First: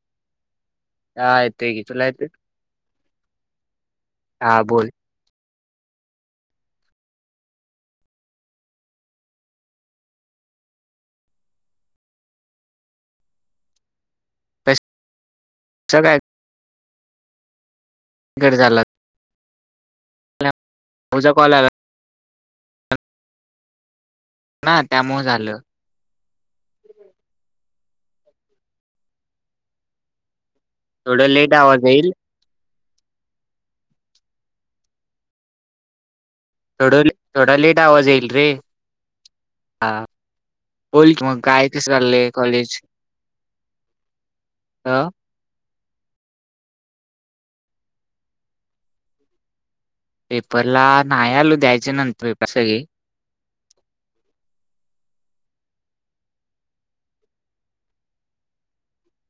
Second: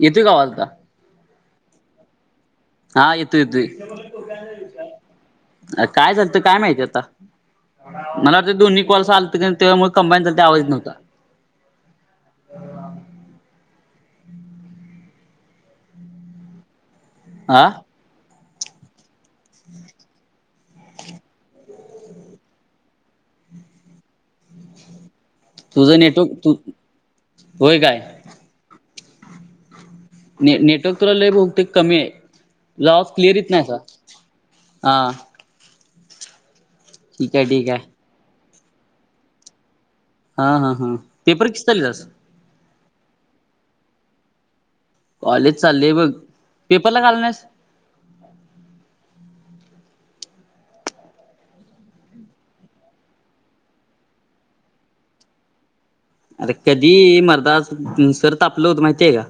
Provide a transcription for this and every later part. येतोय का आवाज आता. हा येतोय की तुला येतोय. हा येतोय येतोय हा बोल काय झालंत काय माहिती आता. मला वाटतं दो्ही कॉलचालतं तेव्हाळ कंबाईन ल आवाज नव्हता. [unintelligible] आं कट झाला हम् तुझा कॉल आला. ना त्यामुळे झालं. तुझं नेटवर्क तू होय काय. ने नेटवर्क तुला थोडं लय लेट बहुतेक आवाज कमी येईल आहे. जास क्लिअर येत नाहीय हा. थोड ठीक आहे थोडा ठीक लेट आहे आवाज येईल रे हा. हा हा हा बोल की मग पेपर किती काय कस चाललेत चाललय कॉलेज अ कॉलेज चाललेय बघ पेपरला का आला नाहीस? ह् पेपरला नाही आलो द्यायच्या नंतर [inaudible] सगळे. अरे कधी मर्दा सर तापलं होतं माहितीय का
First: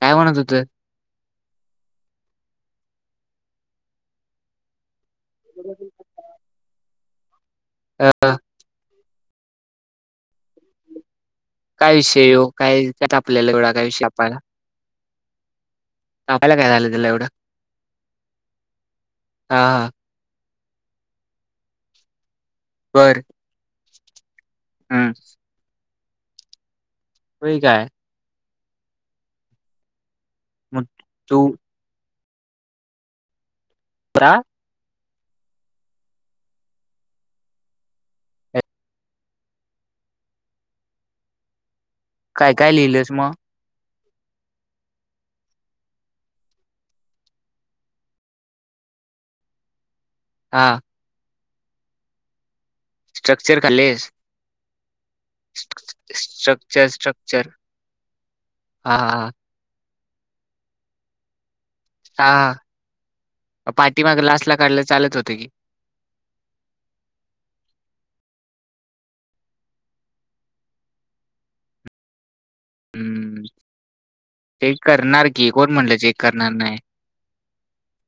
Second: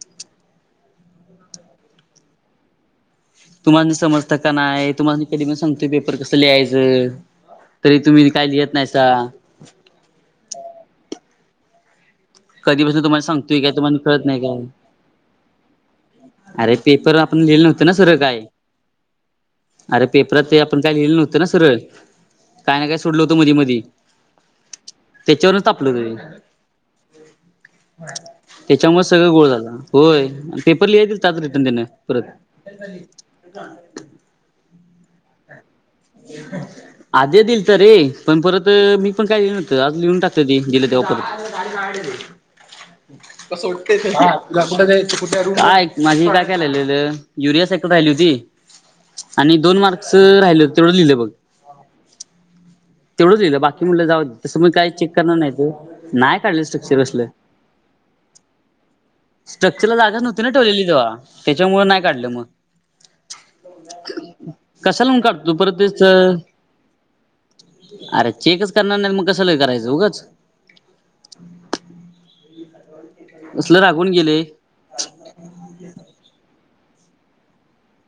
काय म्हणत होते. तुम्हाला म समजता का नाही तुम्हाला म कधी मी सांगतोय पेपर कसं लिहायचं. तरी अ तुम्ही काय लिहेत नाहीसा. काय विषय. हो काय कधीपासून काय तुम्हा तापलेला सांतय काय एवढा तुम्हाला विषय खळत तापायला नाही काय. तापायला काय अरे झालं त्याला पेपर एवढं आपण लिहिले नव्हत ना सरळ काय हा हा अरे पेपरात ते आपण काय लिहिले नव्हते ना सगळं. काय ना काय बर सोडल होतं मधी मधी हम्म त्याच्यावरच तपलं त होय काय त्याच्यामुळे सगळं गोळ झाला होय मग पेपर लिहा [unintelligible] त्यात तू रिटर्न देणार आहेत परत. क आधी दिईल तर रे पण परत मी पण काय लिहिल नव्हत आज लिहून टाकत ते दिले तेव्हा परत. गाडने काय काय लिहिलंस मग माझी काय युरिया साइकल राहिली होती. आणि दोन मार्क्स हा राहिल तेवढं लिहिलं बघ. तेवढंच होल स्ट्रक्चर बाकी म्हटलं खाल्लेस जाऊ तसं मी काही चेक करणार नाहीत नाही काढलं स्ट्रक्चर असलं. ह हा हा ह स्ट्रक्चरला जागाचव्हती ना ठेवलेली तेव्हा त्याच्यामुळं नाही काढलं मग. हां. हां, पाठीमाग लास्टला काढलं कशा चालत लवून होतं की. काढतो परतच अरे चेकच करणार नाही मग कसं ल करायचं उगंच. हं, असले रागवून गेले चेक करणार की कोण म्हणलं चेक करणार नाही.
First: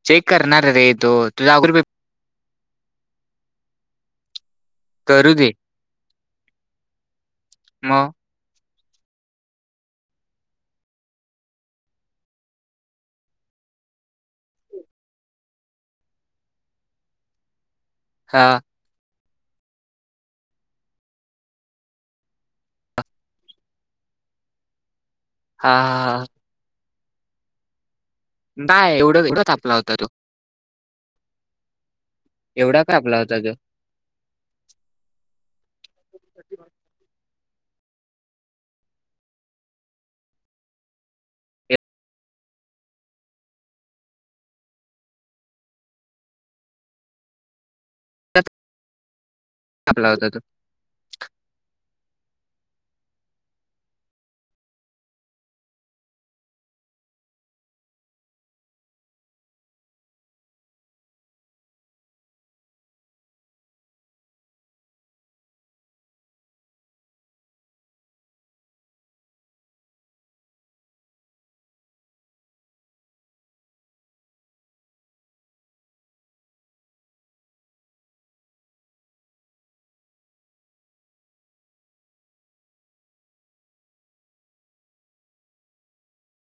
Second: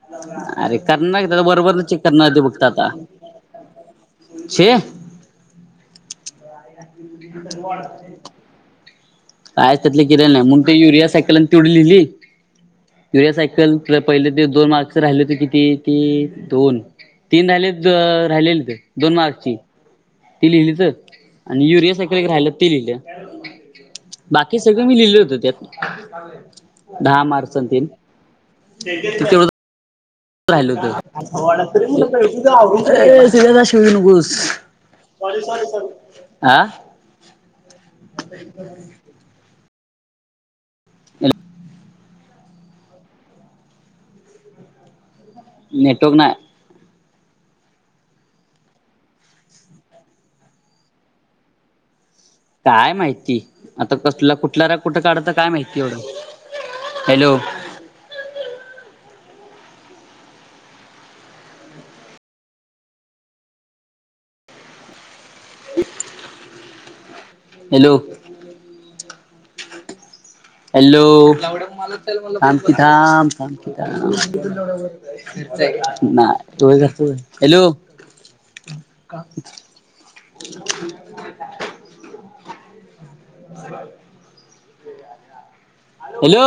चेक करणार अरे रे तो करणार त्याला बरोबर तुझं [unintelligible] चेक करणार दे कुठं ते आता. छे करु दे. मग [unintelligible] कायच त्यातले किलंय नाही मणून ते युरिया सायकला तिवड लिहिली. य्युरिया सायकल तर पहिले ते दोन मार्क्स राहिले होते किती ते दोन तीन राहिले हां, राहिलेले दोन मार्कची. ते लिहिलीच आणि युरिया सारख राहिलं ते लिहिलं बाकी सगळ मी लिहिल होत त्यात. हां, हां, हां. दहा मार्क च ते नाही एवढं एवढा ढापला होता तो. स एवढा का तापला होता तो? [unintelligible] आ अ [inaudible] नेटवर्क नाही. आपला होता तो. काय माहिती, आता कसला कुठला राग कुठं काढाता काय माहिती एवढं [inaudible] hello. Hello hello Shanti Dham Shantidham नाही. हॅलो, का हॅलो